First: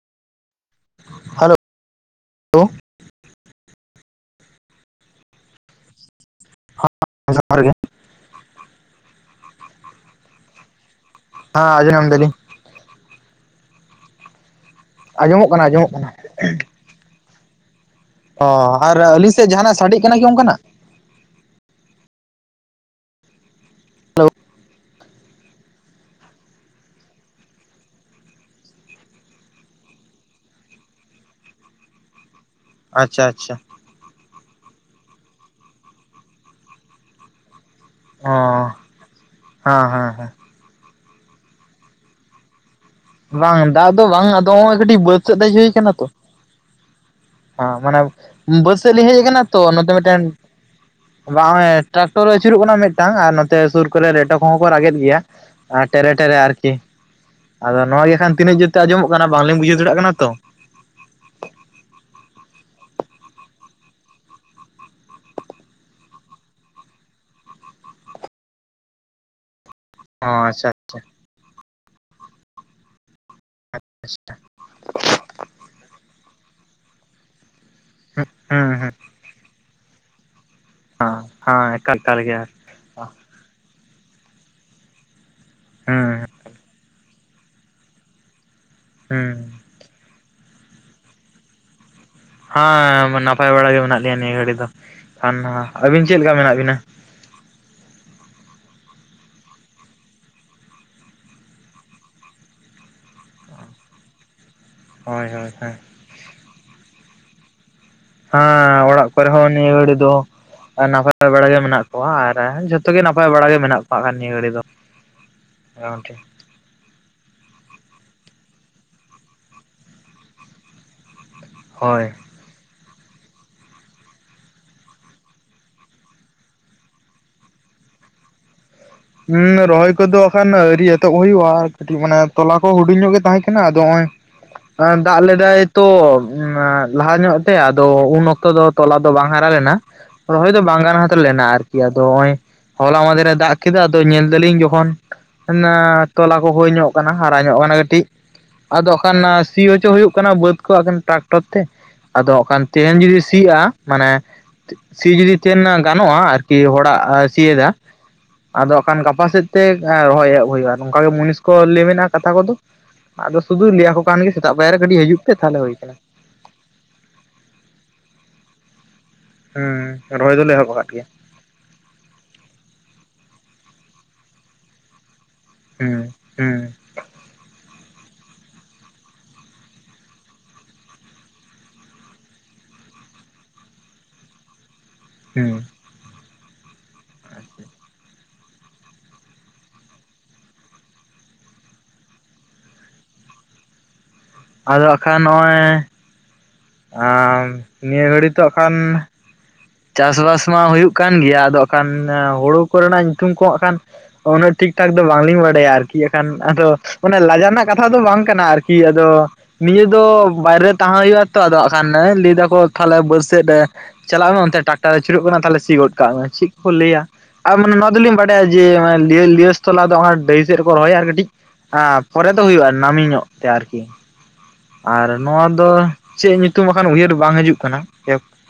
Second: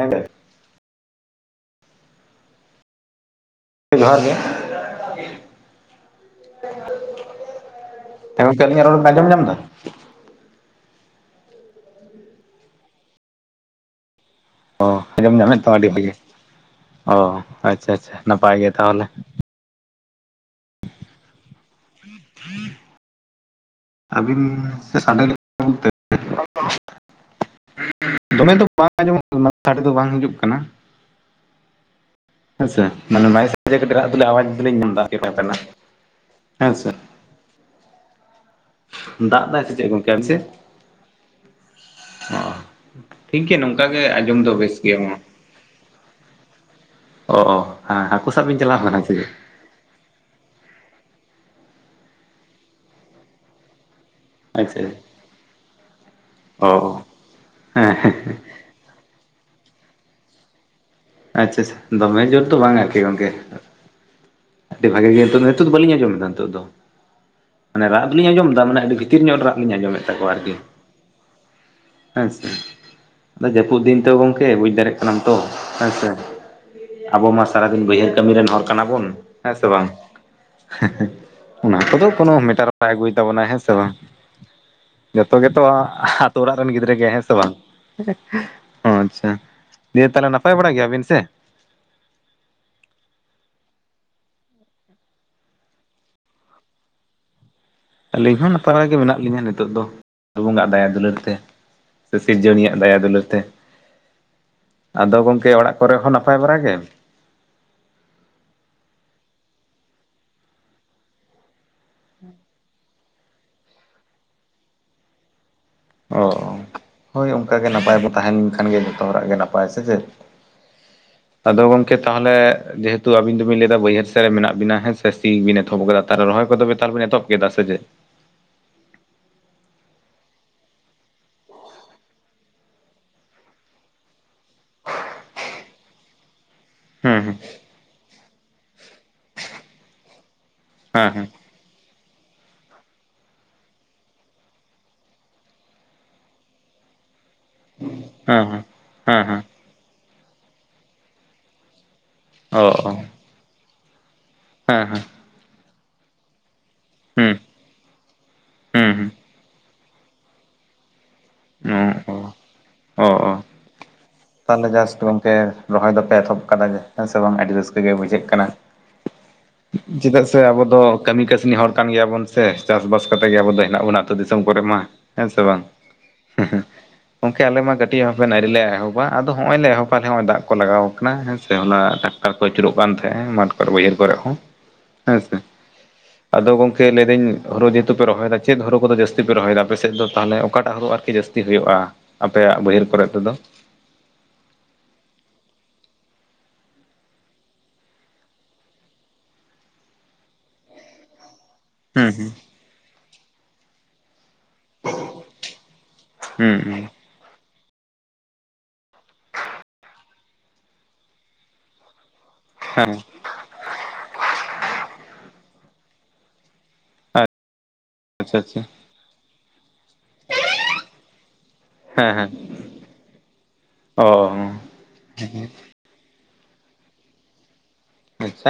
ᱦᱮᱸ ᱾ Hello hello. ᱡᱚᱦᱟᱨ ᱜᱮ ᱾ ᱡᱚᱦᱟᱨ ᱜᱮ ᱦᱮᱸ ᱜᱚᱝᱠᱮ ᱟᱹᱞᱤᱧᱟ ᱨᱚᱲᱮᱢ ᱧᱟᱢ ᱫᱟ? ᱦᱮᱸ ᱟᱸᱡᱚᱢ ᱮᱫᱟ ᱞᱤᱧ ᱾ ᱚ ᱟᱹᱡᱚᱢ ᱟᱸᱡᱚᱢᱚᱜ ᱧᱟᱢᱮᱫ ᱠᱟᱱᱟ ᱛᱟᱢᱟ ᱟᱹᱰᱤ ᱟᱸᱡᱚᱢᱚᱜ ᱠᱟᱱᱟ ᱵᱷᱟᱜᱤ ᱜᱮ ᱾ ᱚ ᱟᱪᱪᱷᱟ ᱟᱪᱪᱷᱟ ᱾ ᱚ ᱟᱨ ᱟᱹᱞᱤᱧ ᱥᱮᱫ ᱡᱟᱦᱟᱸ ᱱᱟᱜ ᱥᱟᱰᱮ ᱠᱟᱱᱟ ᱠᱤ ᱚᱱᱠᱟ ᱱᱟᱜ? [inaudible] ᱦᱮᱞᱳ ᱟᱹᱵᱤᱱ ᱥᱟᱰᱮ ᱠᱟᱱᱟ ᱥᱮ ᱪᱮ ᱪᱚ ᱫᱚᱢᱮ ᱫᱚ ᱵᱟᱝ ᱟᱸᱡᱚᱢ ᱫᱚ ᱵᱟᱝ ᱦᱤᱡᱩᱜ ᱠᱟᱱᱟ ᱾ ᱦᱮᱸᱥᱮ ᱟᱪᱪᱷᱟ ᱢᱟᱱᱮ ᱟᱪᱪᱷᱟ ᱠᱟᱹᱴᱤᱡ ᱫᱚ ᱟᱣᱟᱡᱽ ᱫᱚᱧ ᱢᱮᱱ ᱮᱫᱟ ᱛᱟᱦᱮᱱᱟ ᱦᱮᱸ ᱥᱮ ᱦᱚᱸ ᱫᱟᱜ ᱫᱟᱭ ᱥᱮ ᱪᱮᱫ ᱜᱚᱝᱠᱮ ᱟᱯᱮ ᱥᱮᱫ? ᱚ ᱴᱷᱤᱠ ᱜᱮᱭᱟ ᱵᱟᱝ ᱱᱚᱝᱠᱟ ᱫᱟᱜ ᱜᱮ ᱫᱚ ᱵᱟᱝ ᱟᱸᱡᱚᱢ ᱟᱫᱚ ᱱᱚᱜᱼᱚᱭ ᱵᱮᱥ ᱜᱮᱭᱟ ᱠᱟᱹᱴᱤᱡ ᱢᱟ ᱵᱟᱹᱫᱽ ᱥᱮᱫ ᱦᱮᱡ ᱦᱩᱭ ᱠᱟᱱᱟ ᱛᱚ ᱚ ᱾ ᱚ ᱦᱮᱸ ᱢᱟᱱᱮ ᱦᱟᱹᱠᱩ ᱥᱟᱵ ᱵᱤᱱ ᱵᱟᱹᱫᱽ ᱪᱟᱞᱟᱣ ᱥᱮᱫ ᱞᱤᱧ ᱥᱮ ᱦᱮᱡ ᱪᱮᱫ? ᱠᱟᱱᱟ ᱾ ᱛᱚ ᱱᱚᱛᱮ ᱢᱤᱫᱴᱮᱱ ᱵᱟᱝ ᱴᱨᱟᱠᱴᱚᱨ ᱟᱹᱪᱩᱨᱚᱜ ᱠᱟᱱᱟ, ᱢᱤᱫᱴᱟᱝ ᱟᱨ ᱱᱚᱛᱮ ᱥᱩᱨ ᱠᱚᱨᱮ ᱨᱮᱴᱚ ᱠᱚᱦᱚᱸ ᱠᱚ ᱟᱪᱪᱷᱟ ᱨᱟᱜᱮᱫ ᱜᱮᱭᱟ᱾ ᱴᱮᱨᱮ ᱴᱮᱨᱮ ᱚ ᱟᱨᱠᱤ ᱾ ᱚ ᱟᱫᱚ ᱦᱮᱸ ᱱᱚᱣᱟ ᱦᱮᱸ ᱜᱮᱠᱷᱟᱱ ᱛᱤᱱᱟᱹᱜ ᱡᱳᱨ ᱟᱸᱡᱚᱢᱚᱜ ᱠᱟᱱᱟ, ᱵᱟᱝᱞᱤᱧ ᱵᱩᱡᱷᱟᱹ ᱫᱟᱲᱮᱭᱟᱜ ᱠᱟᱱᱟ ᱛᱚ ᱾ ᱟᱪᱪᱷᱟ ᱾ ᱫᱚᱢᱮ ᱡᱳᱨ ᱫᱚ ᱵᱟᱝ ᱟᱨᱠᱤ ᱜᱚᱝᱠᱮ ᱾ ᱟᱹᱰᱤ ᱵᱷᱟᱜᱮ ᱜᱮ ᱱᱤᱛᱚ ᱫᱚ ᱵᱟᱹᱞᱤᱧ ᱟᱸᱡᱚᱢ ᱫᱟ ᱱᱤᱛᱚᱜ ᱫᱚ ᱾ ᱢᱟᱱᱮ ᱨᱟᱜ ᱫᱚᱞᱤᱧ ᱟᱸᱡᱚᱢ ᱫᱟ ᱢᱟᱱᱮ ᱟᱹᱰᱤ ᱵᱷᱤᱛᱤᱨ ᱧᱚᱜ ᱨᱟᱜ ᱞᱤᱧ ᱟᱸᱡᱚᱢ ᱮᱫ ᱾ ᱚ ᱟᱨᱠᱤ ᱟᱪᱪᱷᱟ ᱟᱪᱪᱷᱟ ᱦᱮᱸᱥᱮ ᱟᱨ ᱡᱟᱹᱯᱩᱫ ᱫᱤᱱ ᱛᱚ ᱜᱚᱝᱠᱮ ᱵᱩᱡ ᱫᱟᱲᱮᱭᱟᱜ ᱠᱟᱱᱟ ᱾ ᱠᱟᱱᱟ ᱛᱚ ᱦᱮᱸᱥᱮ᱾ ᱟᱵᱚ ᱢᱟ ᱥᱟᱨᱟᱫᱤᱱ ᱵᱟᱹᱭᱦᱟᱹᱲ ᱠᱟᱹᱢᱤ ᱨᱮᱱ ᱦᱚᱲ ᱦᱩᱸ ᱠᱟᱱᱟ ᱦᱩᱸ ᱵᱚᱱ ᱾ ᱦᱮᱸ ᱥᱮ ᱵᱟᱝ ᱦᱮᱸ ᱾ ᱦᱮᱸ ᱚᱱᱟ ᱮᱠᱟᱞ ᱠᱚᱫᱚ ᱮᱠᱟᱞ ᱠᱚᱱᱳ ᱜᱮ ᱢᱮᱴᱟᱨ ᱵᱟᱭ ᱟᱹᱜᱩᱭ ᱛᱟᱵᱚᱱᱟᱭ ᱦᱮᱸ ᱥᱮ ᱵᱟᱝ᱾ ᱡᱚᱛᱚ ᱜᱮᱛᱚ ᱦᱩᱸ ᱟᱹᱛᱩ ᱚᱲᱟᱜ ᱨᱮᱱ ᱜᱤᱫᱽᱨᱟᱹ ᱦᱮᱸ ᱥᱮ ᱵᱟᱝ ᱚ ᱟᱪᱪᱷᱟ ᱦᱩᱸ ᱫᱤᱭᱮ ᱛᱟᱦᱚᱞᱮ ᱱᱟᱯᱟᱭ ᱵᱟᱲᱟ ᱜᱮᱭᱟᱵᱤᱱ ᱥᱮ? ᱦᱮᱸ ᱱᱟᱯᱟᱭ ᱵᱟᱲᱟ ᱜᱮ ᱢᱮᱱᱟᱜ ᱞᱮᱭᱟ ᱱᱤᱭᱟᱹ ᱜᱷᱟᱹᱲᱤ ᱫᱚ᱾ ᱟᱹᱵᱤᱱ ᱪᱮᱫ ᱞᱮᱠᱟ ᱢᱮᱱᱟᱜ ᱵᱤᱱᱟ? ᱟᱹᱞᱤᱧ ᱦᱚᱸ ᱱᱟᱯᱟᱭ ᱜᱮ ᱢᱮᱱᱟᱜ ᱞᱤᱧᱟᱹ ᱱᱤᱛᱚᱜ ᱫᱚ᱾ ᱵᱚᱸᱜᱟ ᱫᱟᱭᱟ ᱫᱩᱞᱟᱹᱲ ᱛᱮ᱾ ᱥᱮ ᱥᱤᱨᱡᱚᱱᱤᱭᱟᱜ ᱫᱟᱭᱟ ᱫᱩᱞᱟᱹᱲ ᱛᱮ᱾ ᱟᱫᱚ ᱦᱳᱭ ᱦᱳᱭ ᱜᱚᱝᱠᱮ ᱦᱮᱸ ᱚᱲᱟᱜ ᱠᱚᱨᱮ ᱦᱚᱸ ᱱᱟᱯᱟᱭ ᱵᱟᱲᱟᱜ ᱜᱮ? ᱦᱮᱸ ᱚᱲᱟᱜ ᱠᱚᱨᱮ ᱦᱚᱸ ᱱᱤᱭᱟᱹ ᱜᱷᱟᱹᱲᱤ ᱫᱚ ᱱᱟᱯᱟᱭ ᱵᱮᱲᱟ ᱜᱮ ᱢᱮᱱᱟᱜ ᱠᱚᱣᱟ ᱟᱨ ᱡᱚᱛᱚ ᱡᱚᱛᱚᱜᱮ ᱱᱟᱯᱟᱭ ᱵᱟᱲᱟᱟᱜ ᱜᱮ ᱢᱮᱱᱟᱜ ᱯᱟᱜ ᱠᱟᱱ ᱱᱤᱭᱟᱹ ᱜᱷᱟᱹᱲᱤ ᱫᱚ ᱜᱚᱢᱠᱮ ᱚ ᱦᱚᱭ ᱚᱱᱠᱟᱜᱮ ᱱᱟᱯᱟᱭ ᱵᱚ ᱛᱟᱦᱮ ᱞᱮᱱ ᱠᱷᱟᱱ ᱜᱮ ᱡᱚᱛᱚ ᱦᱚᱲᱟᱜ ᱜᱮ ᱱᱟᱯᱟᱭ ᱥᱮ ᱪᱮᱫ᱾ ᱟᱫᱚ ᱜᱚᱝᱠᱮ ᱦᱳᱭ ᱛᱟᱦᱚᱞᱮ ᱡᱮᱦ ᱠᱤᱱᱛᱩ ᱟᱵᱤᱱ ᱫᱚᱵᱤᱱ ᱞᱟᱹᱭᱫᱟ ᱵᱟᱹᱭᱦᱟᱹᱲ ᱥᱮᱫ ᱨᱮ ᱢᱮᱱᱟᱜ ᱵᱤᱱᱟ ᱦᱮᱸ ᱥᱮ ᱥᱤ ᱵᱤᱱ ᱮᱛᱚᱦᱚᱵ ᱟᱠᱟᱫᱟ ᱛᱟᱦᱮᱸ ᱨᱚᱦᱚᱭ ᱠᱚᱫᱚ ᱛᱟᱨᱯᱚᱨᱮ ᱵᱮᱱ ᱮᱛᱚᱦᱚᱵ ᱠᱮᱫᱟ ᱥᱮ ᱡᱮ? ᱦᱩᱸ ᱨᱚᱦᱚᱭ ᱠᱚᱫᱚ ᱮᱠᱷᱟᱱ ᱟᱹᱣᱨᱤ ᱮᱛᱚᱦᱚᱵ ᱦᱩᱭᱩᱜᱼᱟ᱾ ᱠᱟᱹᱴᱤᱡ ᱢᱟᱱᱮ ᱛᱚᱞᱟ ᱠᱚ ᱦᱩᱰᱤᱧ ᱧᱚᱜ ᱜᱮ ᱛᱟᱦᱮᱸ ᱠᱟᱱᱟ, ᱟᱫᱚ ᱱᱚᱜᱼᱚᱭ ᱫᱟᱜ ᱞᱮᱫᱟᱭ ᱛᱚ᱾ ᱞᱟᱦᱟ ᱦᱮᱸ ᱧᱚᱜ ᱛᱮ ᱟᱫᱚ ᱩᱱ ᱚᱠᱛᱚ ᱫᱚ ᱛᱚᱞᱟ ᱫᱚ ᱵᱟᱝ ᱦᱟᱨᱟ ᱞᱮᱱᱟ᱾ ᱨᱚᱦᱚᱭ ᱫᱚ ᱵᱟᱝ ᱜᱟᱱ ᱦᱮᱸ ᱦᱟᱛᱟᱣ ᱦᱮᱸ ᱞᱮᱱᱟ, ᱟᱨᱠᱤ᱾ ᱟᱫᱚ ᱱᱚᱭᱼᱚᱭ ᱦᱚᱞᱟ ᱢᱟᱫᱮᱨ ᱨᱮ ᱫᱟᱜ ᱠᱮᱫᱟ ᱟᱫᱚ ᱧᱮᱞ ᱫᱟᱞᱤᱧ ᱡᱚᱠᱷᱚᱱ ᱚᱱᱟ ᱛᱚᱞᱟ ᱠᱚᱦᱚ ᱧᱚᱜ ᱦᱟᱨᱟ ᱧᱚᱜ ᱠᱟᱱᱟ ᱠᱟᱹᱴᱤᱡ ᱦᱮᱸ ᱟᱫᱚ ᱠᱷᱟᱱ ᱦᱮᱸ ᱦᱮᱸ ᱦᱮᱸ ᱦᱮᱸ ᱥᱤ ᱦᱚᱪᱚ ᱦᱩᱭᱩᱜ ᱠᱟᱱᱟ ᱵᱟᱹᱫ ᱠᱚ ᱴᱨᱟᱠᱴᱚᱨ ᱛᱮ ᱟᱫᱚ ᱠᱷᱟᱱ ᱚ ᱚ ᱛᱮᱦᱮᱧ ᱡᱩᱫᱤ ᱥᱤᱜᱼᱟ ᱢᱟᱱᱮ ᱦᱮᱸ ᱦᱮᱸ ᱥᱤ ᱡᱩᱫᱤ ᱛᱟᱦᱮᱱ ᱜᱟᱱᱚᱜᱼᱟ ᱟᱨᱠᱤ ᱦᱚᱲᱟᱜ ᱦᱩᱸ ᱥᱤᱭᱮᱫᱟ᱾ ᱟᱫᱚ ᱠᱷᱟᱱ ᱦᱩᱸ ᱜᱟᱯᱟ ᱥᱮᱫ ᱛᱮ ᱨᱚᱦᱚᱭ ᱮᱦᱚᱵ ᱦᱩᱭᱩᱜᱼᱟ᱾ ᱱᱚᱝᱠᱟ ᱜᱮ ᱢᱩᱱᱤᱥ ᱠᱚ ᱦᱩᱸ ᱞᱟᱹᱭ ᱢᱮ ᱚ ᱚ ᱠᱟᱛᱷᱟ ᱠᱚᱫᱚ ᱚ ᱚ ᱟᱫᱚ ᱥᱩᱫᱩ ᱞᱟᱹᱭᱟ ᱠᱚ ᱛᱟᱦᱚᱞᱮ ᱡᱟᱥ ᱜᱚᱝᱠᱮ ᱨᱚᱦᱚᱭ ᱫᱚᱯᱮ ᱮᱛᱚᱦᱚᱵ ᱠᱟᱫᱟ ᱦᱮᱸ ᱥᱮ ᱵᱟᱝ ᱟᱹᱰᱤ ᱨᱟᱹᱥᱠᱟᱹ ᱜᱮ ᱵᱩᱡᱷᱟᱹᱜ ᱠᱟᱱᱟ᱾ ᱦᱩᱸ ᱪᱮᱫᱟᱜ ᱨᱚᱦᱚᱭ ᱥᱮ ᱫᱚᱞᱮ ᱟᱵᱚ ᱮᱦᱚᱵ ᱫᱚ ᱟᱠᱟᱫ ᱜᱮᱭᱟ ᱠᱟᱹᱢᱤ ᱠᱟᱹᱥᱱᱤ ᱦᱚᱲ ᱠᱟᱱ ᱜᱮᱭᱟᱵᱚᱱ ᱥᱮ ᱪᱟᱥᱵᱟᱥ ᱠᱟᱛᱮᱜ ᱜᱮ ᱟᱵᱚ ᱫᱚ ᱦᱮᱱᱟᱜ ᱵᱚᱱᱟ ᱟᱹᱛᱩ ᱫᱤᱥᱚᱢ ᱠᱚᱨᱮ ᱢᱟ᱾ ᱦᱮᱸ ᱥᱮ ᱵᱟᱝ ᱦᱩᱸ ᱦᱩᱸ ᱜᱚᱢᱠᱮ ᱟᱞᱮ ᱢᱟ ᱠᱟᱹᱴᱤᱡ ᱦᱚᱸ ᱵᱟᱞᱮ ᱮᱦᱚᱵᱟ, ᱟᱫᱚ ᱦᱚᱸᱜᱼᱚᱭ ᱞᱮ ᱮᱦᱚᱵ ᱵᱟᱦᱦᱮ ᱦᱚᱸᱜ ᱚᱚᱭ ᱫᱟᱜ ᱠᱚ ᱞᱟᱜᱟᱣ ᱟᱠᱟᱱᱟ ᱦᱮᱸ ᱥᱮ᱾ ᱦᱚᱞᱟ ᱴᱟᱠᱴᱟᱨ ᱠᱚ ᱟᱹᱪᱩᱨᱚᱜ ᱠᱟᱱ ᱛᱟᱦᱮᱸ ᱢᱟᱴᱷᱠᱨᱮ ᱵᱟᱹᱭᱦᱟᱹᱲ ᱠᱚᱨᱮ ᱦᱚᱸ᱾ ᱦᱮᱸ ᱥᱮ ᱦᱩᱸ ᱟᱫᱚ ᱜᱚᱝᱠᱮ ᱞᱟᱹᱭᱮᱫᱟᱹᱧ ᱦᱩᱮᱦᱮ ᱯᱮ ᱨᱚᱦᱚᱭᱟ ᱪᱮᱫ ᱦᱩ ᱠᱚᱫᱚ ᱡᱟᱹᱥᱛᱤᱯᱮ ᱨᱚᱭᱮᱫᱟ ᱟᱯᱮ ᱥᱮᱫ ᱫᱚ ᱛᱟᱦᱚᱞ ᱚᱠᱟᱴᱟᱜ ᱦᱩ ᱟᱨᱠᱤ ᱡᱟᱹᱛᱤ ᱡᱟᱹᱛᱤ ᱦᱩᱭᱩᱜᱼᱟ ᱟᱯᱮᱭᱟᱜ ᱵᱟᱹᱭᱦᱟᱹᱲ ᱠᱚᱨᱮ ᱛᱮᱫᱚ ᱟᱫᱚ ᱵᱟᱝ ᱠᱷᱟᱱ ᱱᱚᱜᱼᱚᱭ ᱟ ᱱᱤᱭᱟᱹ ᱜᱷᱟᱹᱲᱤ ᱛᱚᱜ ᱠᱷᱟᱱ ᱪᱟᱥᱵᱟᱥ ᱢᱟ ᱦᱩᱭᱩᱜ ᱠᱟᱱ ᱜᱮᱭᱟ ᱟᱫᱚ ᱠᱷᱟᱱ ᱦᱩᱸ ᱦᱩᱸ ᱦᱩᱲᱩ ᱠᱚᱨᱮᱱᱟᱜ ᱧᱩᱛᱩᱢ ᱠᱚ ᱦᱟᱸᱜ ᱠᱷᱟᱱ ᱩᱱᱟᱹᱜ ᱴᱷᱤᱠ ᱴᱷᱟᱠ ᱫᱚ ᱵᱟᱝᱞᱤᱧ ᱵᱟᱰᱟᱭᱟ ᱟᱨᱠᱤ ᱮᱱᱠᱷᱟᱱ ᱦᱩᱸ ᱟᱫᱚ ᱦᱩᱸ ᱚᱱᱮ ᱞᱟᱡᱟᱣ ᱨᱮᱱᱟᱜ ᱠᱟᱛᱷᱟ ᱫᱚ ᱵᱟᱝ ᱠᱟᱱᱟ ᱟᱨᱠᱤ ᱟᱫᱚ ᱱᱤᱭᱟᱹ ᱫᱚ ᱵᱟᱭ ᱨᱮ ᱛᱟᱦᱮᱸ ᱦᱩᱭᱩᱜᱼᱟ ᱾ ᱛᱚ ᱟᱫᱜ ᱠᱟᱱ ᱞᱟᱹᱭ ᱮᱫᱟᱠᱚ ᱦᱮᱸ ᱛᱟᱦᱚᱞᱮ ᱵᱟᱹᱨᱥᱮᱫ ᱨᱮ ᱪᱟᱞᱟᱜ ᱢᱮ ᱚᱱᱛᱮ ᱴᱟᱠᱴᱟᱨ ᱨᱮ ᱪᱩᱨᱩᱜ ᱠᱟᱱᱟ ᱛᱟᱦᱚᱞᱮ ᱥᱤ ᱜᱚᱫ ᱠᱟᱜ ᱢᱮ ᱪᱮᱫ ᱠᱚᱠᱚ ᱞᱟᱹᱭᱟ ᱟᱨ ᱢᱟᱱᱮ ᱱᱚᱣᱟ ᱫᱚᱞᱤᱧ ᱟᱪᱪᱷᱟ ᱵᱟᱰᱟᱭᱟ ᱟᱪᱪᱷᱟ ᱡᱮ ᱞᱤᱭᱚᱥ ᱛᱚᱞᱟᱥ ᱫᱚ ᱦᱟᱜ ᱰᱟᱹᱦᱤ ᱥᱮᱫ ᱨᱮᱠᱚ ᱨᱚᱦᱚᱭᱟ ᱟᱨ ᱠᱟᱹᱴᱤᱡ ᱯᱚᱨᱮ ᱫᱚ ᱦᱩᱭᱩᱜᱼᱟ ᱱᱟᱹᱢᱤ ᱧᱚᱜ ᱛᱮ ᱟᱨᱠᱤ ᱚᱻ ᱾ ᱟᱨ ᱱᱚᱣᱟ ᱫᱚ ᱪᱮᱫ ᱧᱩᱛᱩᱢ ᱵᱟᱠᱷᱟᱱ ᱩᱭᱦᱟᱹᱨ ᱵᱟᱝ ᱦᱤᱡᱩᱜ ᱠᱟᱱᱟ ᱾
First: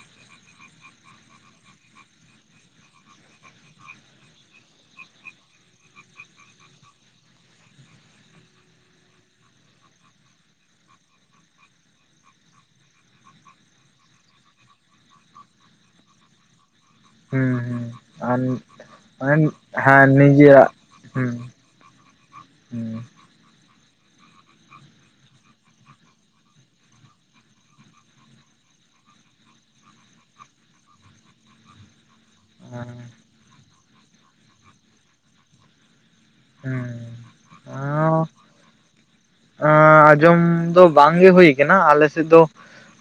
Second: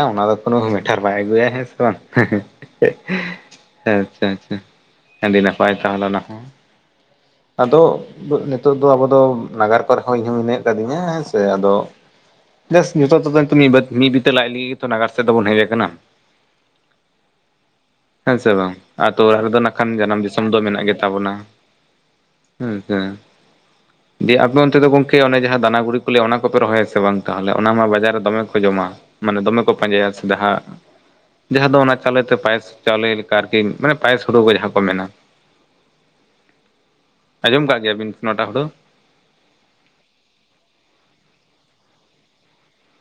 ᱚᱱᱟ ᱫᱚ ᱠᱳᱱᱳ ᱢᱮᱴᱟᱨ ᱵᱟᱭ ᱟᱹᱜᱩᱭᱟ ᱦᱮᱸ ᱥᱮ ᱵᱟᱝ ᱟᱪᱷᱟ ᱟᱪᱷᱟ ᱟᱹᱰᱤ ᱱᱟᱯᱟᱭ ᱛᱟᱦᱚᱞᱮ ᱦᱚᱸ ᱟᱫᱚ ᱱᱤᱛᱚᱜ ᱫᱚ ᱟᱵᱚ ᱫᱚ ᱱᱟᱜᱟᱨ ᱠᱚᱨᱮ ᱦᱚᱸ ᱤᱧ ᱢᱤᱱᱟᱹ ᱠᱟᱫᱤᱧᱟ ᱦᱮᱸ ᱥᱮ ᱟᱫᱚ ᱡᱟᱥ ᱱᱤᱛᱚᱜ ᱛᱮᱫᱚ ᱢᱤᱫ ᱵᱤᱛᱟᱹ ᱞᱟᱡᱽ ᱞᱟᱹᱜᱤᱫ ᱱᱟᱜᱟᱨ ᱛᱮᱫᱚ ᱵᱚᱱ ᱦᱮᱡ ᱟᱠᱟᱱᱟ ᱾ ᱦᱩᱸ ᱦᱮᱸ ᱟᱨ ᱥᱮ ᱵᱟᱝ ᱟᱛᱳ ᱚᱲᱟᱜ ᱢᱟᱱᱮ ᱨᱮᱫᱚ ᱠᱷᱟᱱ ᱦᱮᱸ ᱡᱟᱱᱟᱢ ᱫᱤᱥᱚᱢ ᱫᱚ ᱱᱤᱡᱮᱨᱟᱜ ᱢᱮᱱᱟᱜ ᱦᱩᱸ ᱜᱮᱛᱟᱵᱚᱱᱟ ᱾ ᱦᱮᱸ ᱦᱩᱸ ᱦᱮᱸ ᱫᱤᱭᱮ ᱟᱯᱮ ᱚᱱᱛᱮ ᱫᱚ ᱜᱚᱝᱠᱮ ᱚᱱᱮ ᱡᱟᱦᱟᱸ ᱫᱟᱱᱟ ᱜᱩᱲᱤ ᱠᱚ ᱞᱟᱹᱭᱟ ᱚᱱᱟ ᱠᱚᱯᱮ ᱨᱚᱦᱚᱭᱟᱥᱮ ᱵᱟᱝ ᱛᱟᱦᱚᱞᱮ ᱚᱱᱟ ᱢᱟ ᱵᱟᱡᱟᱨ ᱨᱮ ᱫᱚᱢᱮ ᱠᱚ ᱡᱚᱢᱟ ᱢᱟᱱᱮ ᱫᱚᱢᱮ ᱠᱚ ᱯᱟᱸᱡᱟᱭᱟ ᱥᱮ ᱡᱟᱦᱟᱸ ᱡᱟᱦᱟᱸ ᱫᱚ ᱚᱱᱟ ᱪᱟᱣᱞᱮᱛᱮ ᱯᱟᱭᱮᱥ ᱪᱟᱣᱞᱮ ᱞᱮᱠᱟ ᱟᱨᱠᱤ ᱢᱟᱱᱮ ᱯᱟᱭᱮᱥ ᱦᱩᱲᱩ ᱠᱚ ᱡᱟᱦᱟᱸ ᱠᱚ ᱢᱮᱱᱟ ᱾ ᱦᱮᱸ ᱟᱸᱡᱚᱢ ᱫᱟᱜ ᱜᱮᱭᱟ ᱵᱤᱱ ᱱᱚᱣᱟ ᱴᱟᱜ ᱦᱩᱲᱳ ᱟᱸᱻ ᱟᱸᱡᱚᱢ ᱫᱚ ᱵᱟᱝᱜᱮ ᱦᱩᱭ ᱠᱟᱱᱟ ᱟᱞᱮ ᱥᱮᱫ ᱫᱚ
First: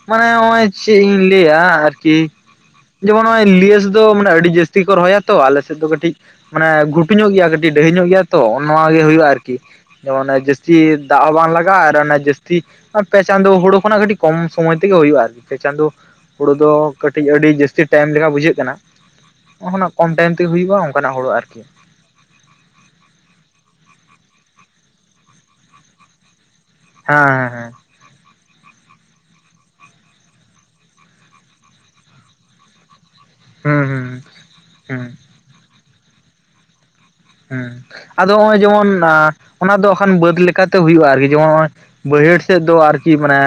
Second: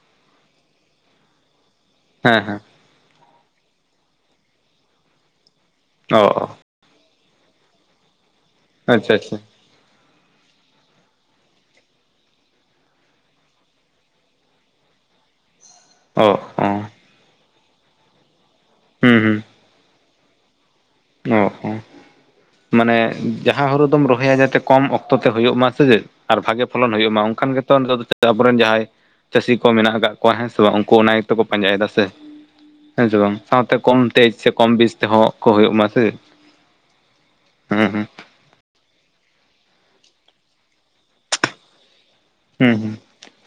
ᱢᱟᱱᱮ ᱱᱚᱜᱼᱚᱭ ᱪᱮᱫ ᱤᱧ ᱞᱟᱹᱭᱟ ᱟᱨᱠᱤ ᱦᱮᱸ ᱦᱮᱸ ᱡᱮᱢᱚᱱ ᱱᱚᱜᱼᱚᱭ ᱞᱤᱭᱮᱥ ᱫᱚ ᱢᱟᱱᱮ ᱟᱹᱰᱤ ᱡᱟᱹᱥ ᱥᱤ ᱠᱚ ᱨᱚᱦᱚᱭᱟ ᱛᱚ ᱟᱞᱮ ᱥᱮᱫ ᱫᱚ ᱠᱟᱹᱴᱤᱡ ᱚ ᱚ ᱢᱟᱱᱮ ᱜᱷᱩᱴᱩ ᱧᱚᱜ ᱜᱮᱭᱟ ᱠᱟᱹᱴᱤᱡ ᱰᱟᱹᱦᱤ ᱧᱚᱜ ᱜᱮᱭᱟ ᱛᱚ ᱚᱱᱚᱣᱟ ᱜᱮ ᱟᱪᱪᱷᱟ ᱦᱩᱭᱩᱜᱼᱟ ᱟᱪᱪᱷᱟ ᱟᱨᱠᱤ ᱛᱚ ᱚᱱᱮ ᱡᱟᱹᱥᱛᱤ ᱫᱟᱜ ᱦᱚᱸ ᱵᱟᱝ ᱞᱟᱜᱟᱜᱼᱟ ᱟᱨ ᱚᱱᱮ ᱡᱟᱹᱥᱛᱤ ᱟᱨ ᱯᱮ ᱪᱟᱸᱫᱳ ᱦᱳᱲᱳ ᱠᱷᱚᱱᱟᱜ ᱠᱟᱹᱴᱤᱡ ᱠᱚᱢ ᱥᱚᱢᱚᱭ ᱛᱮᱜᱮ ᱦᱩᱭᱩᱜᱼᱟ ᱟᱨᱠᱤ ᱯᱮ ᱪᱟᱸᱫᱳ ᱚᱜ ᱦᱩᱲᱩ ᱫᱚ ᱠᱟᱹᱴᱤᱡ ᱟᱹᱰᱤ ᱡᱟᱹᱥᱛᱤ ᱴᱮᱢ ᱞᱮᱠᱟ ᱵᱩᱡᱷᱟᱹᱜ ᱠᱟᱱᱟ ᱦᱩᱸ ᱦᱩᱸ ᱚᱦᱚᱱᱟ ᱠᱚᱢ ᱴᱟᱭᱤᱢ ᱛᱮ ᱦᱩᱭᱩᱜᱼᱟ ᱚᱝ ᱚ ᱦᱚᱸ ᱢᱟᱱᱮ ᱡᱟᱦᱟᱸ ᱦᱩᱲᱩ ᱫᱚᱢ ᱨᱚᱦᱚᱭᱟ ᱡᱟᱛᱮ ᱠᱚᱢ ᱚᱠᱛᱚ ᱛᱮ ᱦᱳᱭᱳᱜ ᱢᱟ ᱥᱮ ᱪᱮᱫ ᱟᱨ ᱵᱷᱟᱜᱮ ᱯᱷᱚᱞᱚᱱ ᱦᱩᱭᱩᱜ ᱢᱟ ᱚᱱᱠᱟᱱ ᱦᱮᱸ ᱜᱮᱛᱚ ᱱᱤᱛᱚᱜ ᱫᱚ ᱥᱮ ᱟᱵᱚᱨᱮᱱ ᱡᱟᱸᱦᱟᱭ ᱪᱟᱹᱥᱤ ᱠᱚ ᱢᱮᱱᱟᱜ ᱟᱠᱟᱫ ᱠᱚᱣᱟ ᱦᱮᱸ ᱥᱮ ᱵᱟᱝ ᱩᱱᱠᱩ ᱚᱱᱟ ᱜᱮᱛᱚ ᱠᱚ ᱯᱟᱸᱡᱟᱭᱮᱫᱟ ᱥᱮ ᱦᱮᱸ ᱥᱮᱵᱟᱝ ᱥᱟᱶᱛᱮ ᱦᱮᱸ ᱦᱩᱸ ᱠᱚᱢ ᱦᱩᱸ ᱛᱮᱡᱽ ᱥᱮ ᱠᱚᱢ ᱵᱤᱥ ᱦᱩᱸ ᱛᱮᱦᱚᱸ ᱠᱚ ᱦᱩᱭᱩᱜ ᱢᱟ ᱥᱮ ᱦᱩᱸᱻ ᱦᱩᱸ ᱦᱩᱸ ᱟᱫᱚ ᱛᱚ ᱦᱚᱜ ᱚᱭ ᱡᱮᱢᱚᱱ ᱱᱟ ᱚᱱᱟ ᱫᱚᱠᱷᱟᱱ ᱵᱟᱹᱫ ᱞᱮᱠᱟᱛᱮ ᱦᱩᱭᱩᱜᱼᱟ ᱟᱨᱠᱤ ᱡᱮᱢᱚ ᱱᱚᱜ-ᱚᱭ ᱵᱟᱹᱭᱦᱟᱹᱲ ᱥᱮᱫ ᱫᱚ ᱦᱩᱸ ᱟᱨᱠᱤ ᱢᱟᱱᱮ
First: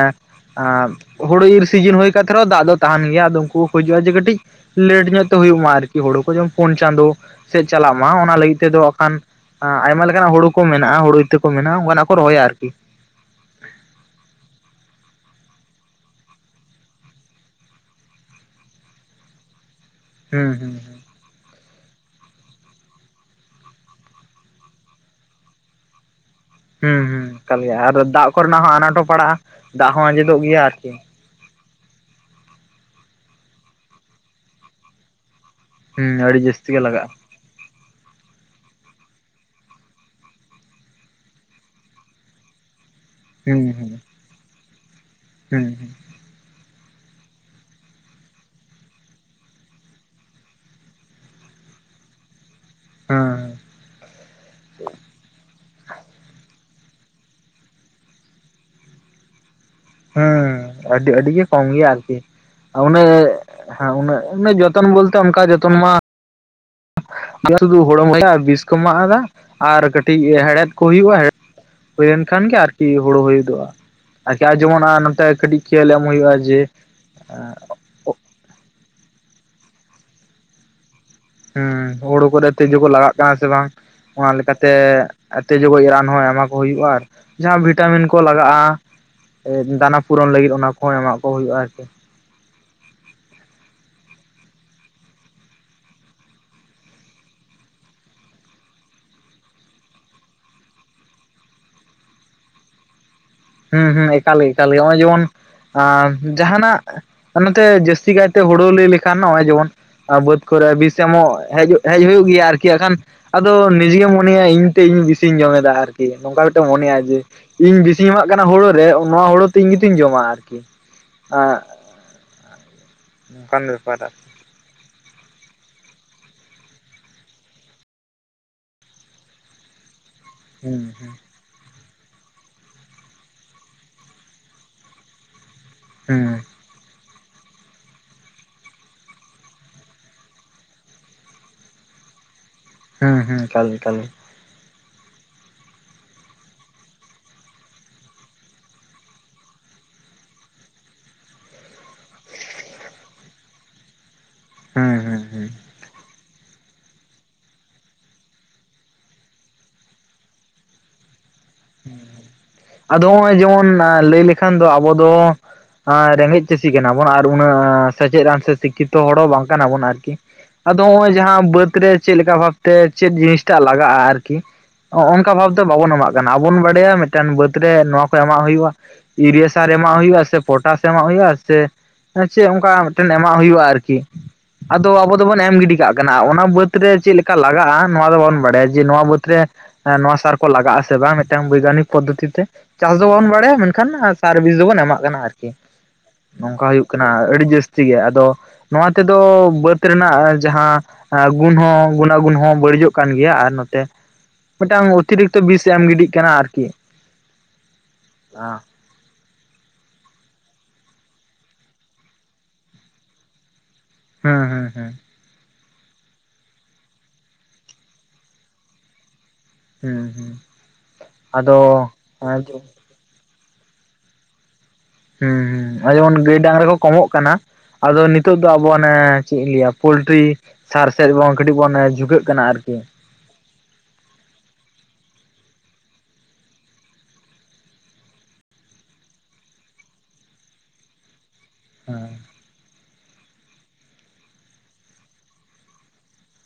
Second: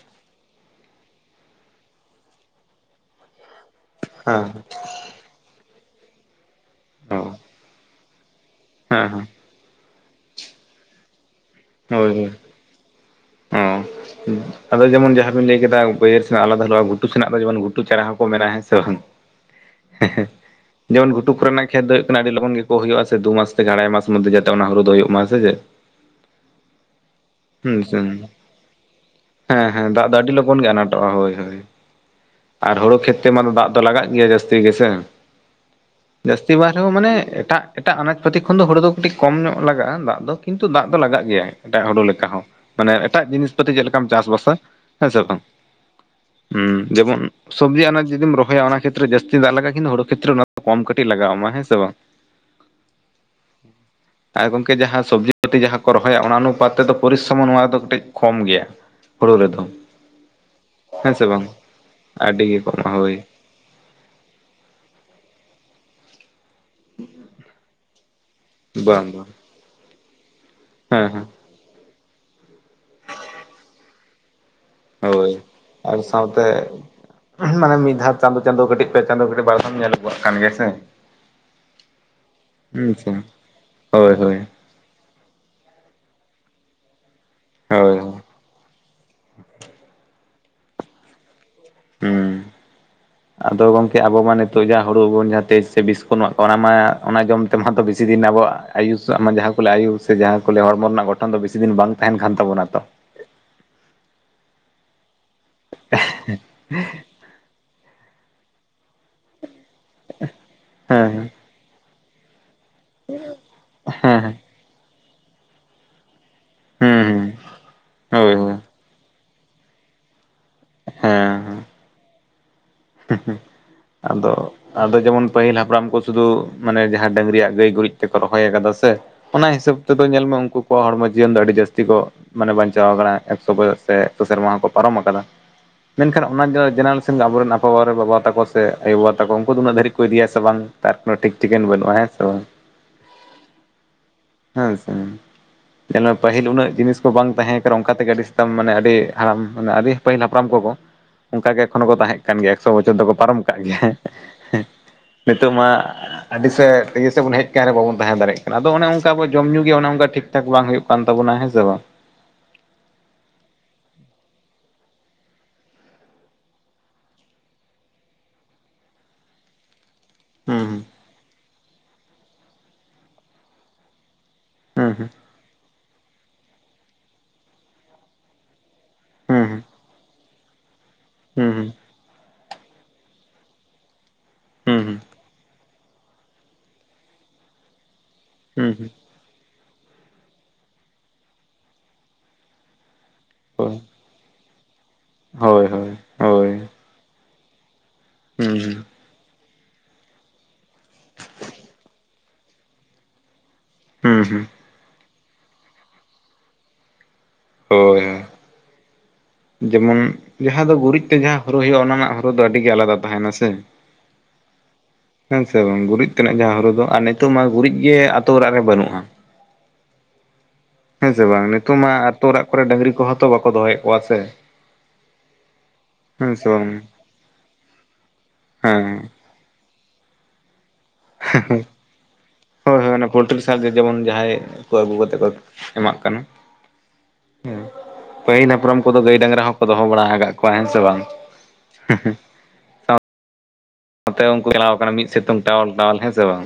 ᱟᱻᱢ ᱦᱩᱲᱩ ᱤᱨ ᱥᱤᱡᱤᱱ ᱦᱩᱭ ᱠᱟᱛᱮ ᱨᱮᱦᱚᱸ ᱫᱟᱜ ᱫᱚ ᱛᱟᱦᱮᱱ ᱜᱮᱭᱟ ᱟᱫᱚ ᱩᱱᱠᱩ ᱦᱩᱡᱩᱜᱼᱟ ᱡᱮ ᱦᱩᱸ ᱠᱟᱹᱴᱤᱡ ᱦᱮᱸ ᱞᱮᱴ ᱧᱚᱜ ᱛᱮ ᱦᱩᱭᱩᱜ ᱢᱟ ᱟᱨᱠᱤ ᱦᱳᱲ ᱠᱚ ᱡᱮᱢ ᱯᱳᱱ ᱪᱟᱸᱫᱳ ᱚ ᱥᱮᱫ ᱪᱟᱞᱟᱜ ᱢᱟ ᱚᱱᱟ ᱞᱟᱹᱜᱤᱫ ᱛᱮᱫᱚ ᱦᱮᱸ ᱚᱠᱷᱟᱱ ᱦᱮᱸ ᱟᱸ ᱟᱭᱢᱟ ᱞᱮᱠᱟᱱᱟᱜ ᱦᱩᱲᱩ ᱠᱚ ᱢᱮᱱᱟᱜᱼᱟ ᱦᱩᱲᱩ ᱤᱛᱟᱹ ᱠᱚ ᱢᱮᱱᱟᱜᱼᱟ ᱚᱱᱠᱟᱱᱟᱜ ᱠᱚ ᱨᱚᱦᱚᱭᱟ ᱟᱨᱠᱤ ᱚᱸᱦ ᱟᱫᱚ ᱡᱮᱢᱚᱱ ᱡᱟᱦᱟᱸ ᱵᱤᱱ ᱞᱟᱹᱭ ᱠᱮᱫᱟ ᱵᱟᱹᱭᱦᱟᱹᱨ ᱥᱮᱱᱟᱜ ᱟᱞᱟᱫᱟ ᱦᱟᱹᱞᱚᱜᱼᱟ ᱜᱷᱩᱴᱩ ᱥᱮᱱᱟᱜ ᱫᱚ ᱡᱮᱢᱚᱱ ᱜᱷᱩᱴᱩ ᱪᱟᱨᱟ ᱦᱚᱸᱠᱚ ᱢᱮᱱᱟ ᱦᱮ ᱥᱮ ᱵᱟᱝ? ᱦᱮ ᱦᱮ ᱦᱩᱸ ᱦᱩᱸ ᱡᱮᱢᱚᱱ ᱜᱷᱩ ᱴᱩᱠ ᱨᱮᱱᱟᱝ ᱠᱷᱮᱛ ᱫᱚ ᱦᱩᱭᱩᱜ ᱠᱟᱱᱟ ᱟᱹᱰᱤ ᱞᱚᱜᱚᱱ ᱜᱮᱠᱚ ᱦᱩᱭᱩᱜᱼᱟ ᱥᱮ ᱫᱩ ᱢᱟᱥ ᱛᱮᱜᱮ ᱟᱲᱟᱭ ᱢᱟᱥ ᱢᱚᱫᱽᱫᱷᱮ ᱡᱟᱛᱮ ᱚᱱᱟ ᱦᱩᱲᱩ ᱫᱚ ᱦᱩᱭᱩᱜ ᱢᱟ ᱥᱮᱪᱮᱫ ᱦᱩᱸ ᱦᱩᱸ ᱠᱟᱞ ᱜᱮᱭᱟ ᱦᱩᱸ ᱟᱫᱚ ᱫᱟᱜ ᱠᱚᱨᱮᱱᱟᱜ ᱦᱚᱸ ᱟᱱᱟᱴ ᱦᱚᱸ ᱯᱟᱲᱟᱜᱼᱟ, ᱦᱮᱸ ᱦᱮᱸ ᱫᱟᱜ ᱦᱚᱸ ᱫᱚ ᱟᱹᱰᱤ ᱟᱸᱡᱮᱫᱚᱜ ᱜᱮᱭᱟ ᱞᱚᱜᱚᱱ ᱜᱮ ᱟᱨᱠᱤ ᱾ ᱟᱱᱟᱴᱚᱜᱼᱟ ᱦᱳᱭ ᱦᱳᱭ ᱾ ᱟᱨ ᱦᱳᱲᱳ ᱠᱷᱮᱹᱛ ᱛᱮᱢᱟ ᱫᱚ ᱫᱟᱜ ᱫᱚ ᱞᱟᱜᱟᱜ ᱜᱮᱭᱟ ᱡᱟᱹᱥᱛᱤ ᱜᱮᱥᱮ ᱾ ᱦᱩᱸ ᱟᱹᱰᱤ ᱡᱟᱹᱥᱛᱤ ᱵᱟᱝ ᱜᱮ ᱨᱮᱦᱚᱸ ᱞᱟᱜᱟᱜᱼᱟ ᱢᱟᱱᱮ ᱮᱴᱟᱜ ᱮᱴᱟᱜ ᱟᱱᱟᱡ ᱯᱟᱹᱛᱤ ᱠᱷᱚᱱ ᱫᱚ ᱦᱳᱲᱳ ᱫᱚ ᱠᱟᱹᱴᱤᱡ ᱠᱚᱢ ᱧᱚᱜ ᱞᱟᱜᱟᱜᱼᱟ ᱫᱟᱜ ᱫᱚ, ᱠᱤᱱᱛᱩ ᱫᱟᱜ ᱫᱚ ᱞᱟᱜᱟᱜ ᱜᱮᱭᱟ ᱮᱴᱟᱜ ᱦᱳᱰᱳ ᱞᱮᱠᱟ ᱦᱚᱸ᱾ ᱢᱟᱱᱮ ᱮᱴᱟᱜ ᱡᱤᱱᱤᱥ ᱦᱩᱸ ᱯᱟᱹᱛᱤ ᱪᱮᱫ ᱞᱮᱠᱟᱢ ᱪᱟᱥ ᱵᱟᱥᱟ ᱦᱮᱸ ᱥᱮ ᱵᱟᱝ᱾ ᱦᱩᱸ ᱦᱩᱸ ᱦᱩᱸ ᱡᱮᱢᱚᱱ ᱥᱚᱵᱽᱡᱤ ᱟᱱᱟᱡᱽ ᱡᱩᱫᱤᱢ ᱨᱚᱦᱚᱭᱟ ᱚᱱᱟ ᱠᱷᱮᱛᱨᱮ ᱡᱟᱹᱥᱛᱤ ᱫᱟᱜ ᱞᱟᱜᱟᱜᱼᱟ ᱠᱤᱱ ᱦᱩᱲᱩ ᱠᱷᱮᱛᱨᱮ ᱚᱱᱟ ᱠᱚᱢ ᱠᱟᱹᱴᱤᱡ ᱞᱟᱜᱟ ᱟᱢᱟ ᱦᱮᱸ ᱥᱮ ᱵᱟᱝ᱾ ᱦᱮᱸ ᱟᱨ ᱜᱚᱝᱠᱮ ᱡᱟᱦᱟᱸ ᱥᱚᱵᱽᱡᱤ ᱯᱟᱹᱛᱤ ᱡᱟᱦᱟᱸ ᱠᱚ ᱨᱚᱦᱚᱭᱟ ᱚᱱᱟ ᱚᱱᱩᱯᱟᱛ ᱛᱮᱫᱚ ᱯᱚᱨᱤᱥᱨᱚᱢᱚ ᱱᱚᱣᱟ ᱨᱮᱫᱚ ᱠᱟᱹᱴᱤᱡ ᱠᱚᱢ ᱜᱮᱭᱟ, ᱦᱳᱲᱳ ᱨᱮᱫᱚ᱾ ᱦᱩᱸ ᱟᱹᱰᱤ ᱦᱮᱸ ᱥᱮ ᱟᱹᱰᱤ ᱜᱮ ᱵᱟᱝ ᱠᱚᱢ ᱜᱮᱭᱟ ᱟᱨᱠᱤ ᱟᱹᱰᱤ ᱜᱮ ᱟ ᱠᱚᱢᱟ ᱚᱱᱮ ᱦᱳᱭ ᱦᱮᱸ ᱩᱱᱟᱹᱜ ᱩᱱᱟᱹᱜ ᱡᱚᱛᱚᱱ ᱵᱚᱞᱛᱮ ᱚᱱᱠᱟ ᱡᱚᱛᱚᱱ ᱢᱟ ᱢᱟᱱᱮ ᱥᱩᱫᱷᱩ ᱦᱳᱲᱳᱢ [inaudible] ᱵᱤᱥ ᱠᱚ ᱢᱟᱜ ᱵᱟᱝ ᱟᱫᱟ ᱵᱟᱝ ᱟᱨ ᱠᱟᱹᱴᱤᱡ ᱦᱮᱲᱦᱮᱫ ᱠᱚ ᱦᱮᱸ ᱦᱳᱭᱳᱜᱼᱟ ᱦᱮᱸ ᱦᱮᱹ ᱦᱳᱭᱮᱱ ᱠᱷᱟᱱ ᱜᱮ ᱟᱨᱠᱤ ᱦᱳᱲᱳ ᱦᱳᱭ ᱦᱚᱫᱚᱜᱼᱟ ᱾ ᱟᱨᱠᱤ ᱟᱨ ᱡᱮᱢᱚᱱ ᱟᱨ ᱱᱚᱛᱮ ᱦᱳᱭ ᱠᱟᱹᱴᱤᱡ ᱠᱷᱤᱭᱟᱹᱞ ᱮᱢ ᱦᱩᱭᱩᱜᱼᱟ ᱡᱮ ᱮᱜ ᱟ ᱢᱤᱫ ᱫᱷᱟᱛ ᱪᱟᱸᱫᱳ ᱪᱟᱸᱫᱳ ᱠᱟᱹᱴᱤᱡ ᱯᱮ ᱪᱟᱸᱫᱳ ᱠᱟᱹᱴᱤᱡ ᱵᱟᱨ ᱫᱷᱟᱢ ᱧᱮᱞ ᱟᱹᱜᱩᱣᱟᱜ ᱠᱟᱱ ᱜᱮᱭᱟ ᱥᱮ᱾ ᱦᱩᱸ ᱦᱩᱲᱩ ᱠᱚᱨᱮ ᱛᱤᱡᱩ ᱠᱚ ᱞᱟᱜᱟᱜ ᱠᱟᱱᱟ ᱥᱮ ᱵᱟᱝ ᱦᱳᱭ ᱚᱱᱟ ᱦᱳᱭ ᱞᱮᱠᱟᱛ ᱛᱮ ᱛᱮᱡᱳ ᱜᱚᱡ ᱨᱟᱱ ᱦᱚᱸ ᱮᱢᱟ ᱠᱚ ᱦᱩᱭᱩᱜᱼᱟ ᱟᱨ ᱡᱟᱦᱟᱸ ᱦᱳᱭ ᱵᱷᱤᱴᱟᱢᱤᱱ ᱠᱚ ᱞᱟᱜ [unintelligible] ᱮ ᱫᱟᱱᱟ ᱯᱩᱨᱚᱱ ᱞᱟᱹᱜᱤᱫ ᱚᱱᱟ ᱠᱚᱦᱚᱸ ᱮᱢᱟᱜ ᱠᱚ ᱦᱩᱭᱩᱜᱼᱟ ᱟᱨᱠᱤ᱾ ᱦᱩᱸ ᱟᱫᱚ ᱜᱚᱝᱠᱮ ᱟᱵᱚ ᱢᱟ ᱱᱤᱛᱚᱜ ᱡᱟᱦᱟ ᱦᱳᱲᱳ ᱵᱚᱱ ᱡᱟᱦᱟᱸ ᱛᱮᱡᱽ ᱥᱮ ᱵᱤᱥ ᱠᱚ ᱵᱚᱱ ᱮᱢᱟᱜ ᱠᱟᱱ ᱚᱱᱟ ᱢᱟ ᱚᱱᱟ ᱡᱚᱢ ᱛᱮᱢᱟᱛᱚ ᱵᱮᱥᱤ ᱫᱤᱱ ᱟᱵᱚᱣᱟᱜ ᱟᱭᱩᱥᱟᱜ ᱢᱟ ᱡᱟᱦᱟᱸ ᱠᱚ ᱞᱮ ᱟᱭᱩ ᱥᱮ ᱡᱟᱦᱟᱸ ᱠᱚ ᱞᱮ ᱦᱚᱲᱢᱚ ᱨᱮᱱᱟᱜ ᱜᱚ ᱛᱚᱠᱷᱟᱱ ᱫᱚ ᱵᱮᱥᱤᱫᱤᱱ ᱵᱟᱝ ᱛᱟᱦᱮᱱ ᱠᱟᱱ ᱛᱟᱵᱚᱱᱟ ᱛᱚ ᱾ ᱦᱩᱸ ᱦᱩᱸ ᱮᱠᱟᱞ ᱜᱮ ᱮᱠᱟᱞ ᱜᱮ ᱱᱚᱜᱼᱚᱭ ᱡᱮᱢᱚᱱ ᱡᱟᱦᱟᱱᱟᱜ ᱟᱨ ᱱᱚᱛᱮ ᱡᱟᱹᱥᱛᱤ ᱠᱟᱭᱛᱮ ᱦᱩᱲᱩ ᱞᱟᱹᱭ ᱞᱮᱠᱷᱟᱱ ᱱᱚᱜᱼᱚᱭ ᱡᱮᱢᱚᱱ ᱵᱟᱹᱫ ᱠᱚᱨᱮ ᱵᱤᱥ ᱦᱮᱸ ᱮᱢᱚᱜ ᱦᱤᱡᱩᱜ ᱦᱮᱡ ᱦᱩᱭᱩᱜ ᱜᱮᱭᱟ ᱟᱨᱠᱤ ᱦᱟᱸᱜ ᱠᱷᱟᱱ ᱟᱫᱚ ᱱᱤᱡᱮᱢ ᱦᱮᱸ ᱦᱮᱸ ᱢᱚᱱᱮᱭᱟ ᱤᱧ ᱛᱮ ᱤᱧ ᱵᱤᱥᱤᱧ ᱡᱚᱢᱮᱫᱟ ᱟᱨᱠᱤ᱾ ᱱᱚᱝᱠᱟ ᱞᱮᱛᱮ ᱢᱚᱱᱮᱭᱟ ᱦᱮᱸ ᱡᱮ ᱦᱮᱸ ᱤᱧ ᱵᱤᱥᱤᱧ ᱮᱢᱟᱜ ᱦᱳᱭ ᱠᱟᱱᱟ ᱦᱳᱭ ᱦᱩᱲᱳ ᱨᱮ ᱱᱚᱣᱟ ᱦᱳᱲᱳ ᱛᱚ ᱤᱧ ᱜᱮᱛᱚᱧ ᱡᱚᱢᱟ ᱾ ᱟᱸᱜ ᱦᱩᱸ ᱦᱩᱸ ᱟᱫᱚ ᱟᱫᱚ ᱡᱮᱢᱚᱱ ᱯᱟᱹᱦᱤᱞ ᱦᱟᱯᱲᱟᱢ ᱠᱚ ᱥᱩᱫᱷᱩ ᱢᱟᱱᱮ ᱡᱟᱦᱟᱸ ᱰᱟᱹᱝᱨᱤᱭᱟ ᱜᱟᱹᱭ ᱜᱩᱨᱤᱡ ᱛᱮᱠᱚ ᱨᱚᱦᱚᱭ ᱠᱟᱫᱟ ᱥᱮ, ᱚᱱᱟ ᱦᱤᱥᱟᱹᱵ ᱛᱮᱫᱚ ᱧᱮᱞ ᱢᱮ ᱩᱱᱠᱩ ᱦᱩᱸ ᱠᱚᱣᱟᱜ ᱦᱚᱲᱢᱚ ᱡᱤᱭᱚᱱ ᱫᱚ ᱟᱹᱰᱤ ᱡᱟᱹᱥᱛᱤ ᱠᱚ ᱢᱟᱱᱮ ᱵᱟᱧᱪᱟᱣ ᱠᱟᱱᱟ ᱮᱠᱥᱚ ᱵᱚᱭᱚᱥ ᱥᱮ ᱮᱠᱥᱚ ᱥᱮᱨᱢᱟ ᱦᱚᱸᱠᱚ ᱯᱟᱨᱚᱢ ᱟᱠᱟᱫᱟ ᱢᱮᱱᱠᱷᱟᱱ ᱦᱩᱸ ᱦᱩᱸ ᱚᱱᱟ ᱫᱚ ᱪᱮᱱᱮᱞ [unintelligible] ᱨᱮᱱᱟᱢ ᱯᱟᱣᱟ ᱨᱮ ᱵᱟᱵᱟ ᱛᱟᱠᱚ ᱥᱮ ᱟᱭᱳ-ᱵᱟᱵᱟ ᱛᱟᱠᱚ ᱩᱱᱠᱩ ᱫᱚ ᱩᱱᱟᱹᱜ ᱫᱷᱟᱹᱨᱤᱡ ᱠᱚ ᱤᱫᱤᱭᱟ ᱥᱮ ᱵᱟᱝ, ᱛᱟᱨᱯᱚᱨᱮ ᱴᱷᱤᱠ ᱴᱷᱤᱠᱟᱹᱱ ᱵᱟᱹᱱᱩᱜ-ᱟ, ᱦᱮᱸ ᱥᱮ ᱵᱟᱝ? ᱦᱩᱸ ᱦᱩᱸ ᱮᱠᱟᱞ ᱜᱮ ᱮᱠᱟᱞ ᱜᱮ ᱦᱮᱸ ᱥᱮ ᱯᱟᱹᱦᱤᱞ ᱩᱱᱟᱹᱜ ᱡᱤᱱᱤᱥ ᱠᱚ ᱵᱟᱝ ᱛᱟᱦᱮᱸ ᱠᱟᱱᱟ ᱚᱱᱠᱟ ᱛᱮᱜᱮ ᱟᱹᱰᱤ ᱟᱥᱛᱟᱢ ᱢᱟᱱᱮ ᱟᱹᱰᱤ ᱦᱟᱲᱟᱢ ᱢᱟᱱᱮ ᱟᱹᱰᱤ ᱯᱟᱹᱦᱤᱞ ᱦᱟᱯᱲᱟᱢ ᱠᱚᱠᱚ ᱚᱱᱠᱟᱜᱮ ᱮᱠᱷᱚᱱᱳ ᱠᱚ ᱛᱟᱦᱮᱸ ᱠᱟᱱ ᱜᱮᱭᱟ ᱮᱠᱥᱚ ᱵᱚᱪᱷᱚᱨ ᱫᱚᱠᱚ ᱯᱟᱨᱚᱢ ᱠᱟᱜ ᱜᱮᱭᱟ ᱦᱩᱸ ᱦᱩᱸ ᱦᱩᱸ ᱱᱤᱛᱚᱜ ᱢᱟ ᱟᱹᱰᱤ ᱥᱮᱫ [inaudible] ᱵᱚᱱ ᱦᱮᱡ ᱟᱠᱟᱱ ᱨᱮ ᱵᱟᱵᱚᱱ ᱛᱟᱦᱮᱸ ᱫᱟᱲᱮᱭᱟ ᱚᱱᱮ ᱚᱱᱠᱟ ᱡᱚᱢ ᱧᱩ ᱜᱮ ᱚᱱᱮ ᱚᱱᱠᱟ ᱴᱷᱤᱠ ᱪᱟᱠ ᱵᱟᱝ ᱦᱩᱭᱩᱜ ᱠᱟᱱ ᱛᱟᱵᱚᱱᱟ ᱦᱮᱸ ᱥᱮ ᱵᱟᱝ? ᱟᱫᱚ ᱱᱚᱜᱼᱚᱭ ᱡᱮᱢᱚᱱ ᱞᱟᱹᱭ ᱞᱮᱠᱷᱟᱱ ᱫᱚ ᱟᱵᱚ ᱫᱚ ᱟ ᱨᱮᱸᱜᱮᱡ ᱪᱟᱹᱥᱤ ᱠᱟᱱᱟ ᱵᱚᱱ ᱟᱨ ᱩᱱᱟᱹᱜ ᱥᱮᱪᱮᱫᱱ ᱥᱮ ᱥᱤᱠᱠᱷᱤᱛᱚ ᱦᱚᱲ ᱦᱚᱸ ᱵᱟᱝ ᱠᱟᱱᱟ ᱵᱚᱱ ᱟᱨᱠᱤ ᱦᱩᱸ ᱟᱫᱚ ᱦᱚᱸᱜ ᱚᱭ ᱡᱟᱦᱟᱸ ᱵᱟᱹᱫ ᱨᱮ ᱪᱮᱫᱮ ᱞᱮᱠᱟ ᱵᱷᱟᱵᱛᱮ ᱪᱮᱫ ᱡᱤᱱᱤᱥᱴᱟᱜ ᱞᱟᱜᱟᱜᱼᱟ ᱟᱨᱠᱤ᱾ ᱦᱩᱸ ᱚᱜ ᱝᱠᱟ ᱵᱷᱟᱵᱛᱮ ᱵᱟᱵᱚᱱ ᱮᱢᱟᱜ ᱠᱟᱱᱟ ᱟᱵᱚᱱ ᱵᱟᱰᱟᱭᱟ ᱢᱤᱫᱴᱮᱱ ᱵᱟᱹᱫ ᱨᱮ ᱱᱚᱣᱟ ᱠᱚ ᱮᱢᱟᱜ ᱦᱩᱭᱩᱜ-ᱟ ᱦᱩᱭᱩᱜᱼᱟ ᱦᱩᱸ ᱤᱭᱩᱨᱤᱭᱟ ᱥᱟᱨ ᱮᱢᱟᱜ ᱦᱩᱭᱩᱜ-ᱟ ᱥᱮ ᱯᱚᱴᱟᱥ ᱮᱢᱟᱜ ᱦᱩᱭᱩᱜ-ᱟ ᱦᱩᱸ ᱥᱮ ᱦᱮᱸ ᱪᱮᱫ ᱚᱱᱠᱟ ᱢᱤᱫᱴᱮᱱ ᱮᱢᱟᱜ ᱦᱩᱭᱩᱜ-ᱟ ᱟᱨᱠᱤ᱾ ᱟᱫᱚ ᱦᱩᱸ ᱟᱵᱚ ᱫᱚᱵᱚᱱ ᱮᱢ ᱜᱤᱰᱤ ᱠᱟᱜ ᱠᱟᱱᱟ ᱚᱱᱟ᱾ ᱵᱟᱹᱫ ᱨᱮ ᱪᱮᱫᱮᱠᱟ ᱞᱟᱜᱟᱜ-ᱟ ᱱᱚᱣᱟ ᱫᱚ ᱵᱟᱵᱚᱱ ᱵᱟᱰᱟᱭᱟ ᱦᱩᱸ ᱡᱮ ᱱᱚᱣᱟ ᱵᱟᱹᱫ ᱨᱮ ᱮ ᱱᱚᱣᱟ ᱥᱟᱨ ᱠᱚ ᱞᱟᱜᱟᱜ ᱟᱥᱮ ᱵᱟᱝ ᱢᱤᱫᱴᱟᱝ ᱵᱳᱭᱜᱟᱱᱤᱠ ᱯᱚᱫᱽᱫᱷᱚᱛᱤ ᱛᱮ᱾ ᱪᱟᱥ ᱫᱚ ᱵᱟᱵᱚᱱ ᱵᱟᱰᱟᱭᱟ ᱦᱩᱸ ᱢᱮᱱᱠᱷᱟᱱ ᱟᱨ ᱥᱟᱨᱵᱷᱤᱥ ᱫᱚᱵᱚᱱ ᱮᱢᱟᱜ ᱠᱟᱱᱟ ᱟᱨᱠᱤ᱾ ᱦᱳᱭ ᱦᱳᱭ ᱦᱳᱭ ᱱᱚᱝᱠᱟ ᱦᱩᱭᱩᱜ ᱠᱟᱱᱟ ᱟᱹᱰᱤ ᱡᱟᱹᱥᱛᱤ ᱜᱮ ᱟᱫᱚ ᱦᱩᱸ ᱱᱚᱣᱟ ᱛᱮᱫᱚ ᱵᱟᱹᱫ ᱨᱮᱱᱟᱜ ᱡᱟᱦᱟᱸ ᱥ ᱜᱩᱱ ᱦᱚᱸ ᱜᱩᱱᱟ ᱜᱩᱱ ᱦᱚᱸ ᱵᱟᱹᱲᱤᱡᱚᱜ ᱠᱟᱱ ᱜᱮᱭᱟ ᱟᱨ ᱱᱚᱛᱮ ᱦᱩᱸ ᱦᱩᱸ᱾ ᱢᱤᱫᱴᱟᱝ ᱚᱛᱤᱨᱤᱠᱛᱚ ᱵᱤᱥ ᱮᱢ ᱜᱤᱰᱤᱜ ᱠᱟᱱᱟ ᱟᱨᱠᱤ᱾ ᱦᱳᱭ ᱡᱮᱢᱚᱱ ᱡᱟᱦᱟᱸ ᱫᱚ ᱜᱩᱨᱤᱡ ᱛᱮ ᱡᱟᱦᱟᱸ ᱦᱚᱨᱚᱜ ᱦᱩᱭᱩᱜ-ᱟ ᱚᱱᱟ ᱨᱮᱱᱟᱜ ᱦᱚᱨᱩ ᱫᱚ ᱟᱹᱰᱤᱜᱮ ᱟᱞᱟᱫᱟ ᱛᱟᱦᱮᱱᱟ ᱥᱮ᱾ ᱦᱮᱸ ᱦᱮᱸ ᱦᱮᱸ᱾ ᱦᱮᱸ ᱥᱮ ᱵᱟᱝ ᱜᱩᱨᱤᱡ ᱛᱮᱱᱟᱜ ᱡᱟᱦᱟᱸ ᱦᱚᱨᱩ ᱫᱚ ᱟᱨ ᱱᱤᱛᱚᱜ ᱢᱟ ᱜᱩᱨᱤᱡ ᱜᱮ ᱟᱛᱳ ᱚᱲᱟᱜ ᱨᱮ ᱵᱟᱹᱱᱩᱜᱼᱟ᱾ ᱦᱩᱸ ᱦᱩᱸ᱾ ᱦᱮᱸ ᱥᱮ ᱵᱟᱝ ᱱᱤᱛᱳᱝ ᱟᱫᱚ ᱢᱟ ᱟᱹᱛᱩᱳ ᱚᱲᱟᱜ ᱠᱚᱨᱮᱜ ᱰᱟᱹᱝᱨᱤ ᱠᱚᱦᱚᱸ ᱛᱚ ᱵᱟᱠᱚ ᱫᱚᱦᱚᱭᱮᱫ ᱠᱚᱣᱟ ᱥᱮ᱾ ᱦᱩᱸ ᱦᱩᱸ ᱚᱭ ᱡᱮᱢᱚᱱ ᱦᱮᱸ ᱜᱟᱹᱭ ᱥᱮ ᱰᱟᱝᱨᱤ ᱵᱟᱝ ᱠᱚ ᱠᱚᱢᱚᱜ ᱠᱟᱱᱟ ᱟᱫᱚ ᱱᱤᱛᱚᱜ ᱫᱚ ᱟᱵᱚ ᱚᱱᱮ ᱦᱮᱸ ᱪᱮᱫ ᱤᱧ ᱞᱟᱹᱭᱟ ᱯᱳᱞᱴᱨᱤ ᱥᱟᱨ ᱥᱮᱫ ᱵᱚᱱ ᱠᱟᱹᱴᱤᱡ ᱵᱚᱱ ᱡᱷᱩᱠᱟᱹᱜ ᱠᱟᱱᱟ ᱟᱨᱠᱤ᱾ ᱯᱚᱞᱡᱤᱨᱤ ᱥᱟᱨ ᱡᱮ ᱡᱮᱢᱚᱱ ᱡᱟᱦᱟᱸᱭ ᱠᱚ ᱟᱹᱜᱩ ᱠᱟᱛᱮᱮᱫ ᱠᱚ ᱮᱢᱟᱜ ᱠᱟᱱᱟ᱾ ᱦᱮᱸ᱾ ᱯᱟᱹᱦᱤᱞ ᱦᱟᱯᱨᱟᱢ ᱠᱚᱫᱚ ᱜᱟᱹᱭ ᱰᱟᱝᱨᱟ ᱦᱚᱸᱠᱚ ᱫᱚᱦᱚ ᱵᱟᱲᱟ ᱟᱠᱟᱫ ᱠᱚᱣᱟ ᱦᱮᱸ ᱥᱮ ᱵᱟᱝ? ᱦᱮᱸ᱾ ᱱᱚᱛᱮ ᱩᱱᱠᱩ ᱪᱟᱞᱟᱣ ᱟᱠᱟᱱᱟ ᱢᱤᱫ ᱥᱤᱛᱩᱝ ᱴᱟᱣᱟᱞ ᱴᱟᱣᱞ ᱦᱮᱸ ᱥᱮ ᱵᱟᱝ?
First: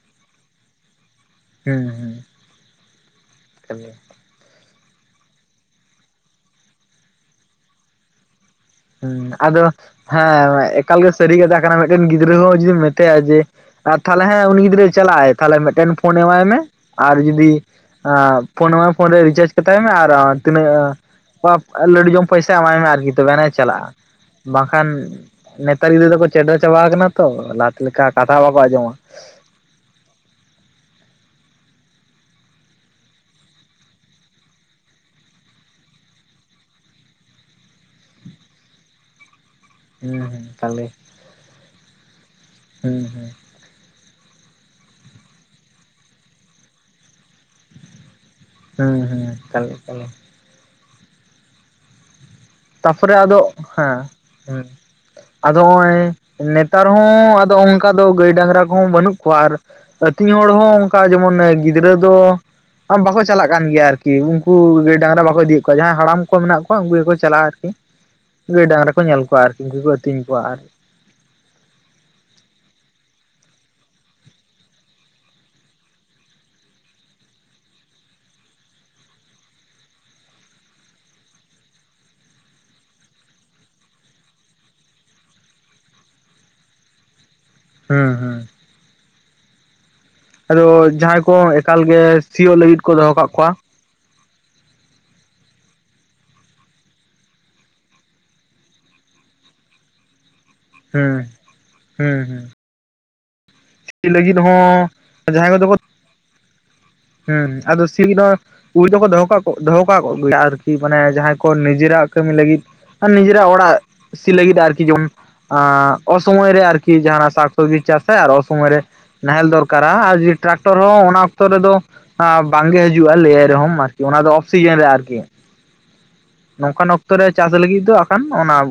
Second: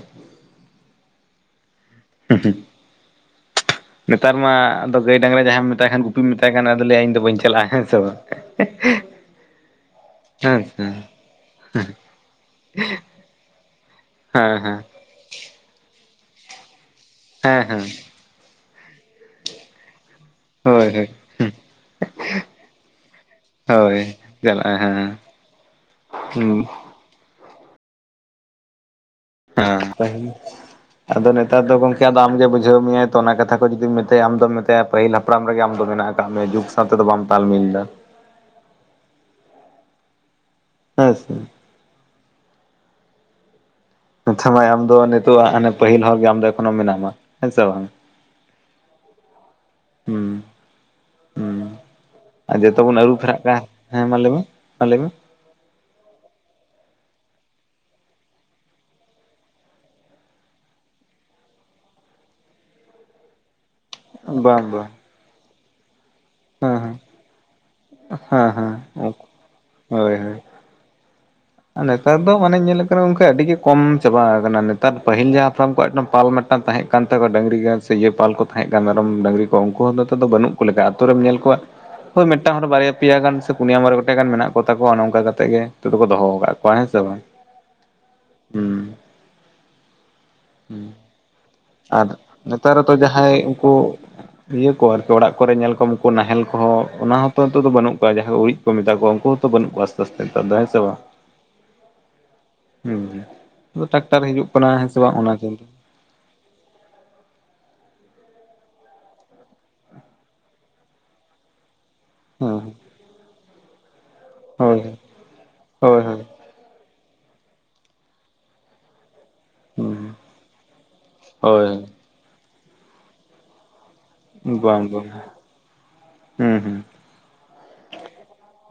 ᱦᱩᱸ ᱦᱩᱸ᱾ [unintelligible] ᱠᱟᱱ ᱜᱮᱭᱟ᱾ ᱱᱮᱛᱟᱨ ᱢᱟ ᱟᱫᱚ ᱜᱟᱹᱭ ᱰᱟᱝᱨᱟ ᱡᱟᱦᱟᱸᱭᱮᱢ ᱢᱮᱛᱟᱭ ᱠᱟᱱ ᱜᱩᱤᱢ ᱢᱮᱛᱟᱭ ᱠᱷᱟᱱ ᱟᱫᱚ ᱞᱟᱹᱭᱟ ᱤᱧ ᱫᱚ ᱵᱟᱹᱧ ᱪᱟᱞᱟᱜᱼᱟ ᱦᱮᱸᱥᱮ ᱵᱟᱝ᱾ ᱦᱮᱸ ᱟᱫᱚ ᱦᱮᱸ ᱮᱠᱟᱞ ᱜᱮ ᱥᱟᱹᱨᱤ ᱠᱟᱛᱷᱟ ᱠᱟᱱᱟ ᱢᱤᱫᱴᱮᱱ ᱜᱤᱫᱽᱨᱟᱹ ᱦᱚᱸ ᱡᱩᱫᱤᱢ ᱢᱮᱛᱟᱭᱟ ᱡᱮ ᱟᱨ ᱛᱟᱦᱚᱞᱮ ᱦᱮᱸ ᱩᱱᱤ ᱜᱤᱫᱽᱨᱟᱹᱭ ᱪᱟᱞᱟᱜᱟᱭ᱾ ᱛᱟᱦᱚᱞᱮ ᱢᱤᱫᱴᱮᱱ ᱯᱷᱳᱱ ᱮᱢᱟᱭ ᱢᱮ᱾ ᱟᱨ ᱡᱩᱫᱤ ᱦᱮᱸ ᱦᱮᱸ ᱟ ᱯᱷᱚᱱ ᱟᱢᱟᱭ ᱯᱷᱚᱱ ᱨᱮ ᱨᱤᱪᱟᱨᱡ ᱠᱟᱛᱟᱭ ᱢᱮ ᱟᱨ ᱟᱨ ᱛᱤᱱᱟᱹᱜ ᱦᱳᱭ ᱦᱳᱭ ᱯᱟᱯ ᱞᱟᱹᱰᱩ ᱡᱚᱢ ᱯᱚᱭᱥᱟ ᱮᱢᱟᱭ ᱢᱮ ᱟᱨᱠᱤ ᱛᱚᱵᱮᱟᱱᱮᱡ ᱪᱟᱞᱟᱜ-ᱟ ᱦᱳᱭ ᱪᱟᱞᱟᱜᱼᱟ ᱵᱟᱝᱠᱷᱟᱱ ᱦᱮᱸ ᱱᱮᱛᱟᱨ ᱜᱤᱫᱽᱨᱟᱹ ᱫᱚᱠᱚ ᱦᱩᱸ ᱪᱮᱰᱚ ᱦᱮᱸ ᱪᱟᱵᱟᱜ᱾ ᱠᱟᱱᱟ ᱛᱚ ᱞᱟᱦᱟᱛᱮ ᱞᱮᱠᱟ ᱠᱟᱛᱷᱟ ᱵᱟᱵᱚ ᱟᱸᱡᱚᱢᱟ᱾ [unintelligible] ᱟᱫᱚ ᱱᱮᱛᱟᱨ ᱫᱚ ᱜᱚᱝᱠᱮ ᱟᱢᱜᱮ ᱵᱩᱡᱷᱟᱹᱣ ᱢᱮᱭᱟ ᱛᱚ ᱚᱱᱟ ᱠᱟᱛᱷᱟ ᱠᱚ ᱡᱩᱫᱤ ᱢᱮᱟᱭᱟ ᱟᱢᱫᱚᱢ ᱢᱮᱛᱟᱭᱟ ᱯᱟᱹᱦᱤᱞ ᱦᱟᱯᱲᱟᱢ ᱨᱮᱜᱮ ᱟᱢᱫᱚ ᱢᱮᱱᱟᱜ ᱟᱠᱟᱫ ᱢᱮᱭᱟ ᱡᱩᱜᱽ ᱥᱟᱶ ᱛᱮᱫᱚ ᱵᱟᱢ ᱛᱟᱞᱢᱤᱞ ᱫᱟ᱾ ᱦᱩᱸ ᱦᱩᱸ ᱮᱠᱟᱞ ᱜᱮ ᱦᱮᱸᱥᱮ ᱦᱩᱸᱦᱩᱸ ᱟᱪᱪᱷᱟ ᱢᱟᱭ ᱟᱢ ᱫᱚ ᱱᱤᱛᱚᱜ ᱦᱟᱱᱮ ᱯᱟᱹᱦᱤᱞ ᱦᱚᱲᱜᱮ ᱟᱢ ᱫᱚ ᱮᱠᱷᱚᱱ ᱢᱮᱱᱟᱢᱟ ᱦᱮᱸ ᱥᱮ ᱵᱟᱝ? ᱦᱮᱸ ᱦᱮᱸ ᱮᱠᱟᱞ ᱮᱠᱟᱞ ᱾ ᱦᱩᱸ ᱦᱩᱸ ᱟᱨ ᱡᱚᱛᱚ ᱵᱚᱱ ᱛᱟᱨᱯᱚᱨᱮ ᱟᱹᱨᱩ ᱟᱫᱚ ᱯᱷᱮᱨᱟᱜ ᱠᱟᱱ ᱦᱮᱸ ᱢᱟ ᱞᱟᱹᱭ ᱢᱮ ᱦᱩᱸ᱾ ᱢᱟ ᱞᱟᱹᱭ ᱢᱮ ᱟᱫᱚ ᱦᱚᱸᱜᱚᱭ ᱱᱮᱛᱟᱨ ᱦᱚᱸ ᱟᱫᱚ ᱚᱝᱠᱟ ᱫᱚ ᱜᱟᱹᱭ ᱰᱟᱝᱨᱟ ᱠᱚᱦᱚᱸ ᱵᱟᱹᱱᱩᱜ ᱠᱚᱣᱟ ᱟᱨ ᱟᱹᱛᱤᱧ ᱦᱚᱲ ᱦᱚᱸ ᱚᱝᱠᱟ ᱡᱮᱢᱚᱱ ᱜᱤᱫᱽᱨᱟᱹ ᱫᱚ, ᱵᱟᱠᱚ ᱪᱟᱞᱟᱜ ᱠᱟᱱ ᱜᱮᱭᱟ ᱟᱨ ᱠᱤ ᱵᱟᱝ ᱩᱝᱠᱩ ᱵᱟᱝ ᱜᱟᱹᱭ ᱰᱟᱝᱨᱟ ᱵᱟᱠᱚ ᱤᱫᱤᱭᱮᱫ ᱠᱚᱣᱟ ᱡᱟᱦᱟᱸᱭ ᱦᱟᱲᱟᱢ ᱠᱚ ᱢᱮᱱᱟᱜ ᱦᱮᱸ ᱠᱚᱣᱟ ᱦᱮᱸ ᱩᱝᱠᱩ ᱜᱮᱠᱚ ᱪᱟᱞᱟᱜᱼᱟ᱾ ᱟᱨᱠᱤ ᱦᱮᱸ ᱜᱟᱹᱭ ᱰᱟᱝᱨᱟ ᱠᱚ ᱦᱮᱸ ᱧᱮᱞ ᱠᱚᱣᱟ ᱟᱨᱠᱤ ᱩᱱᱠᱩ ᱠᱚ ᱦᱳᱭ ᱟᱹᱛᱤᱧ ᱦᱳᱭ ᱠᱚᱣᱟ ᱟᱨ ᱱᱮᱛᱟᱨ ᱫᱚ ᱢᱟᱱᱮ ᱧᱮᱞ ᱠᱟᱱᱟ ᱜᱚᱝᱠᱮ ᱟᱹᱰᱤ ᱜᱮ ᱠᱚᱢ ᱪᱟᱵᱟ ᱠᱟᱱᱟ ᱱᱮᱛᱟᱨ ᱯᱟᱹᱦᱤᱞ ᱡᱟᱦᱟᱸ ᱦᱟᱯᱲᱟᱢ ᱠᱚᱣᱟᱜ ᱢᱮᱴᱟᱝ ᱯᱟᱞᱢᱮᱴ ᱢᱮᱴᱟᱝ ᱛᱟᱦᱮᱸᱜ ᱠᱟᱱ ᱛᱟᱠᱚᱣᱟ ᱰᱟᱹᱝᱨᱤ ᱜᱮᱥᱮ ᱤᱭᱟᱹ ᱯᱟᱞ ᱠᱚ ᱛᱟᱦᱮᱸᱡ ᱠᱟᱱᱟ ᱢᱮᱨᱚᱢ ᱰᱟᱹᱝᱨᱤ ᱠᱚ ᱩᱱᱠᱩ ᱦᱚᱸ ᱱᱤᱛᱚᱜ ᱫᱚ ᱵᱟᱹᱱᱩᱜ ᱠᱚ ᱞᱮᱠᱟ ᱟ ᱟᱹᱛᱩ ᱨᱮᱢ ᱧᱮᱞ ᱠᱚᱣᱟ ᱦᱳᱭ ᱢᱤᱫᱴᱟᱝ ᱦᱚᱲ ᱵᱟᱨᱭᱟ ᱯᱮᱭᱟ ᱜᱟᱱ ᱥᱮ ᱯᱩᱱᱭᱟ ᱢᱚᱬᱮ ᱜᱚᱴᱮᱡ ᱜᱟᱱ ᱢᱮᱱᱟᱜ ᱠᱚᱛᱟᱠᱚᱣᱟ ᱚᱱᱮ ᱱᱚᱝᱠᱟᱠᱟᱛᱮᱫ ᱠᱟᱛᱮᱜ ᱜᱮ ᱱᱤᱛ ᱫᱚᱦᱚ ᱠᱟᱜ ᱠᱟᱜ ᱠᱚᱣᱟ ᱦᱮᱸ ᱥᱮ ᱵᱟᱝ? ᱦᱩᱸ ᱦᱩᱸ ᱟᱫᱚ ᱦᱮᱸ ᱡᱟᱦᱟᱸᱭ ᱠᱚ ᱮᱠᱟᱞ ᱜᱮ ᱟᱨ ᱥᱤᱭᱳᱜ ᱱᱮᱛᱟᱨᱛ ᱞᱟᱹᱜᱤᱫ ᱚᱠᱚᱭ ᱠᱚ ᱫᱚᱦᱚ ᱠᱟᱜ ᱡᱟᱦᱟᱸᱭ ᱠᱚᱣᱟ ᱩᱝᱠᱩ ᱤᱭᱟᱹ ᱠᱚ ᱟᱨᱠᱤ ᱚᱲᱟᱜ ᱠᱚᱨᱮ ᱧᱮᱞ ᱠᱚ ᱩᱱᱠᱩ ᱱᱟᱦᱮᱞ ᱠᱚᱦᱚᱸ ᱚᱱᱟ ᱦᱚᱸᱛᱚ ᱱᱤᱛᱚᱜ ᱫᱚ ᱵᱟᱹᱱᱩᱜ ᱠᱚᱣᱟ ᱡᱟᱦᱟᱸ ᱩᱨᱤᱡ ᱠᱚ ᱢᱮᱛᱟ ᱠᱚᱣᱟ ᱩᱝᱠᱩ ᱛᱚ ᱵᱟᱹᱱᱩᱜᱠᱚᱣᱟ ᱟᱥᱛᱮ ᱟᱥᱛᱮ ᱛᱮ ᱦᱮᱸ ᱥᱮ ᱵᱟᱝ ᱦᱩᱸ ᱦᱩᱸ ᱦᱩᱸ ᱦᱩᱸ ᱟ ᱥᱤ ᱴᱟᱠᱴᱟᱨ ᱞᱟᱹᱜᱤᱫ ᱦᱤᱡᱩᱜ ᱠᱟᱱᱟ ᱦᱚᱸ ᱦᱮᱸᱥᱮ ᱵᱟᱝ ᱚᱱᱟ ᱡᱟᱦᱟᱸᱭ ᱪᱤᱱ ᱠᱚᱫᱚ ᱦᱩᱸ ᱦᱩᱸ ᱟᱫᱚ ᱥᱤ ᱫᱚ ᱩᱱᱤ ᱫᱚᱠᱚ ᱫᱚᱦᱚ ᱠᱟᱜ ᱫᱚᱦᱚ ᱠᱟᱜ ᱜᱮᱭᱟ ᱟᱨᱠᱤ ᱢᱟᱱᱮ ᱡᱟᱦᱟᱸᱭ ᱠᱚ ᱱᱤᱡᱮᱨᱟᱜ ᱠᱟᱹᱢᱤ ᱞᱟᱹᱜᱤᱫ ᱦᱮᱸ ᱱᱤᱡᱮᱨᱟᱜ ᱚᱲᱟᱜ ᱥᱤ ᱞᱟᱹᱜᱤᱫ ᱦᱳᱭ ᱟᱨᱠᱤ ᱡᱚᱢ ᱟ ᱦᱳᱭ ᱦᱳᱭ ᱚᱥᱚᱢᱚᱭ ᱨᱮ ᱟᱨᱠᱤ ᱡᱟᱦᱱᱟᱜ ᱥᱟᱠ ᱥᱚᱵᱽᱡᱤ ᱪᱟᱥᱟᱭ ᱟᱨ ᱚᱥᱚᱢᱚᱭ ᱨᱮ ᱱᱟᱦᱮᱞ ᱫᱚᱨ ᱠᱟᱨᱟ ᱦᱩᱸ ᱟᱨ ᱡᱩᱫᱤ ᱴᱨᱟᱠᱴᱚᱨ ᱦᱚᱸ ᱚᱱᱟ ᱚᱠᱛᱚ ᱦᱳᱭ ᱨᱮᱫᱚ ᱟ ᱵᱟᱝᱜᱮ ᱦᱤᱡᱩᱜᱼᱟ ᱞᱟᱹᱭᱟᱭ ᱨᱮᱦᱚᱸᱢ᱾ ᱚᱱᱟ ᱫᱚ ᱚᱠᱥᱤᱡᱮᱱ ᱵᱟᱝ ᱨᱮ ᱵᱟᱝ ᱟᱨᱠᱤ ᱦᱩᱸ ᱦᱩᱸ ᱱᱚᱝᱠᱟᱱ ᱚᱠ ᱚᱠᱛᱚ ᱨᱮ ᱪᱟᱥ ᱞᱟᱹᱜᱤᱫ ᱫᱚ ᱟᱠᱷᱟᱱ ᱚᱱᱟ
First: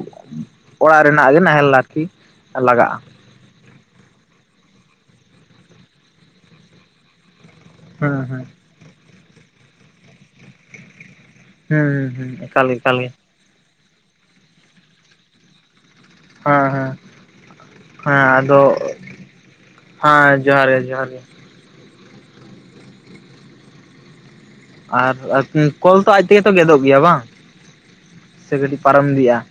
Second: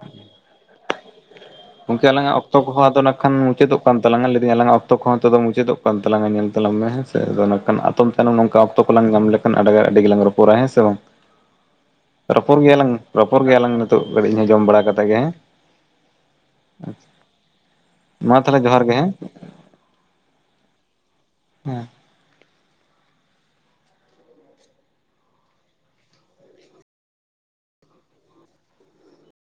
ᱚᱲᱟᱜ ᱨᱮᱱᱟᱜ ᱜᱮ ᱱᱟᱦᱮᱞ ᱜᱚᱝᱠᱮ ᱟᱨᱠᱤ ᱟᱞᱟᱝᱟᱜ ᱚᱠᱛᱚ ᱞᱟᱜᱟᱜᱼᱟ ᱠᱚᱦᱚᱸᱟᱫᱚ ᱱᱟᱜ ᱠᱷᱟᱱ ᱢᱩᱪᱟᱹᱫᱚᱜ ᱠᱟᱱ ᱛᱟᱞᱟᱝᱟ ᱞᱟᱹᱭᱫᱟᱹᱧ ᱟᱞᱟᱝᱟᱜ ᱚᱠᱛᱚ ᱠᱚᱦᱚᱸ ᱱᱤᱛᱚᱜ ᱢᱩᱪᱟᱹᱫᱚᱜ ᱠᱟᱱ ᱛᱟᱞᱟᱝᱟ ᱧᱮᱞ ᱛᱟᱞᱟᱝ ᱢᱮ ᱦᱮᱸ ᱥᱮ᱾ ᱠᱷᱟᱱ ᱟᱛᱚᱢ ᱦᱩᱸ ᱛᱟᱭᱱᱚᱢ ᱦᱩᱸ ᱱᱚᱝᱠᱟ ᱚᱠᱛᱚ ᱠᱚᱞᱟᱝ ᱧᱟᱢ ᱞᱮᱠᱷᱟᱱ ᱟᱰᱮ ᱟᱹᱰᱤ ᱜᱮᱞᱟᱝ ᱨᱚᱯᱚᱲᱟ ᱦᱮᱸ ᱥᱮ ᱜᱚᱝᱠᱮ᱾ ᱦᱮᱸᱮᱠᱟᱞ ᱜᱮ ᱮᱠᱟᱞ ᱜᱮ ᱾ ᱨᱚᱯᱚᱨ ᱜᱮᱭᱟᱞᱟᱝ ᱱᱤᱛᱚᱜ ᱠᱟᱹᱴᱤᱡ ᱤᱧᱦᱚᱸ ᱡᱚᱢ ᱵᱟᱲᱟ ᱠᱟᱛᱮᱜ ᱜᱮ᱾ ᱦᱮᱸ ᱦᱮᱸ ᱦᱮᱸ ᱢᱟ ᱟᱫᱚ ᱛᱟᱦᱚᱞᱮ ᱡᱚᱦᱟᱨ ᱜᱮ ᱦᱮᱸ ᱦᱮᱸ ᱡᱚᱦᱟᱨ ᱜᱮ ᱡᱚᱦᱟᱨ ᱜᱮ᱾ [inaudible] ᱟᱨ ᱠᱚᱞ ᱛᱚ ᱟᱡ ᱛᱮᱜᱮ ᱛᱚ ᱜᱮᱫᱚᱜ ᱜᱮᱭᱟ ᱵᱟᱝ ᱥᱮ ᱠᱟᱹᱴᱤᱡ ᱯᱟᱨᱚᱢ ᱤᱫᱤᱭᱟᱜᱼᱟ᱾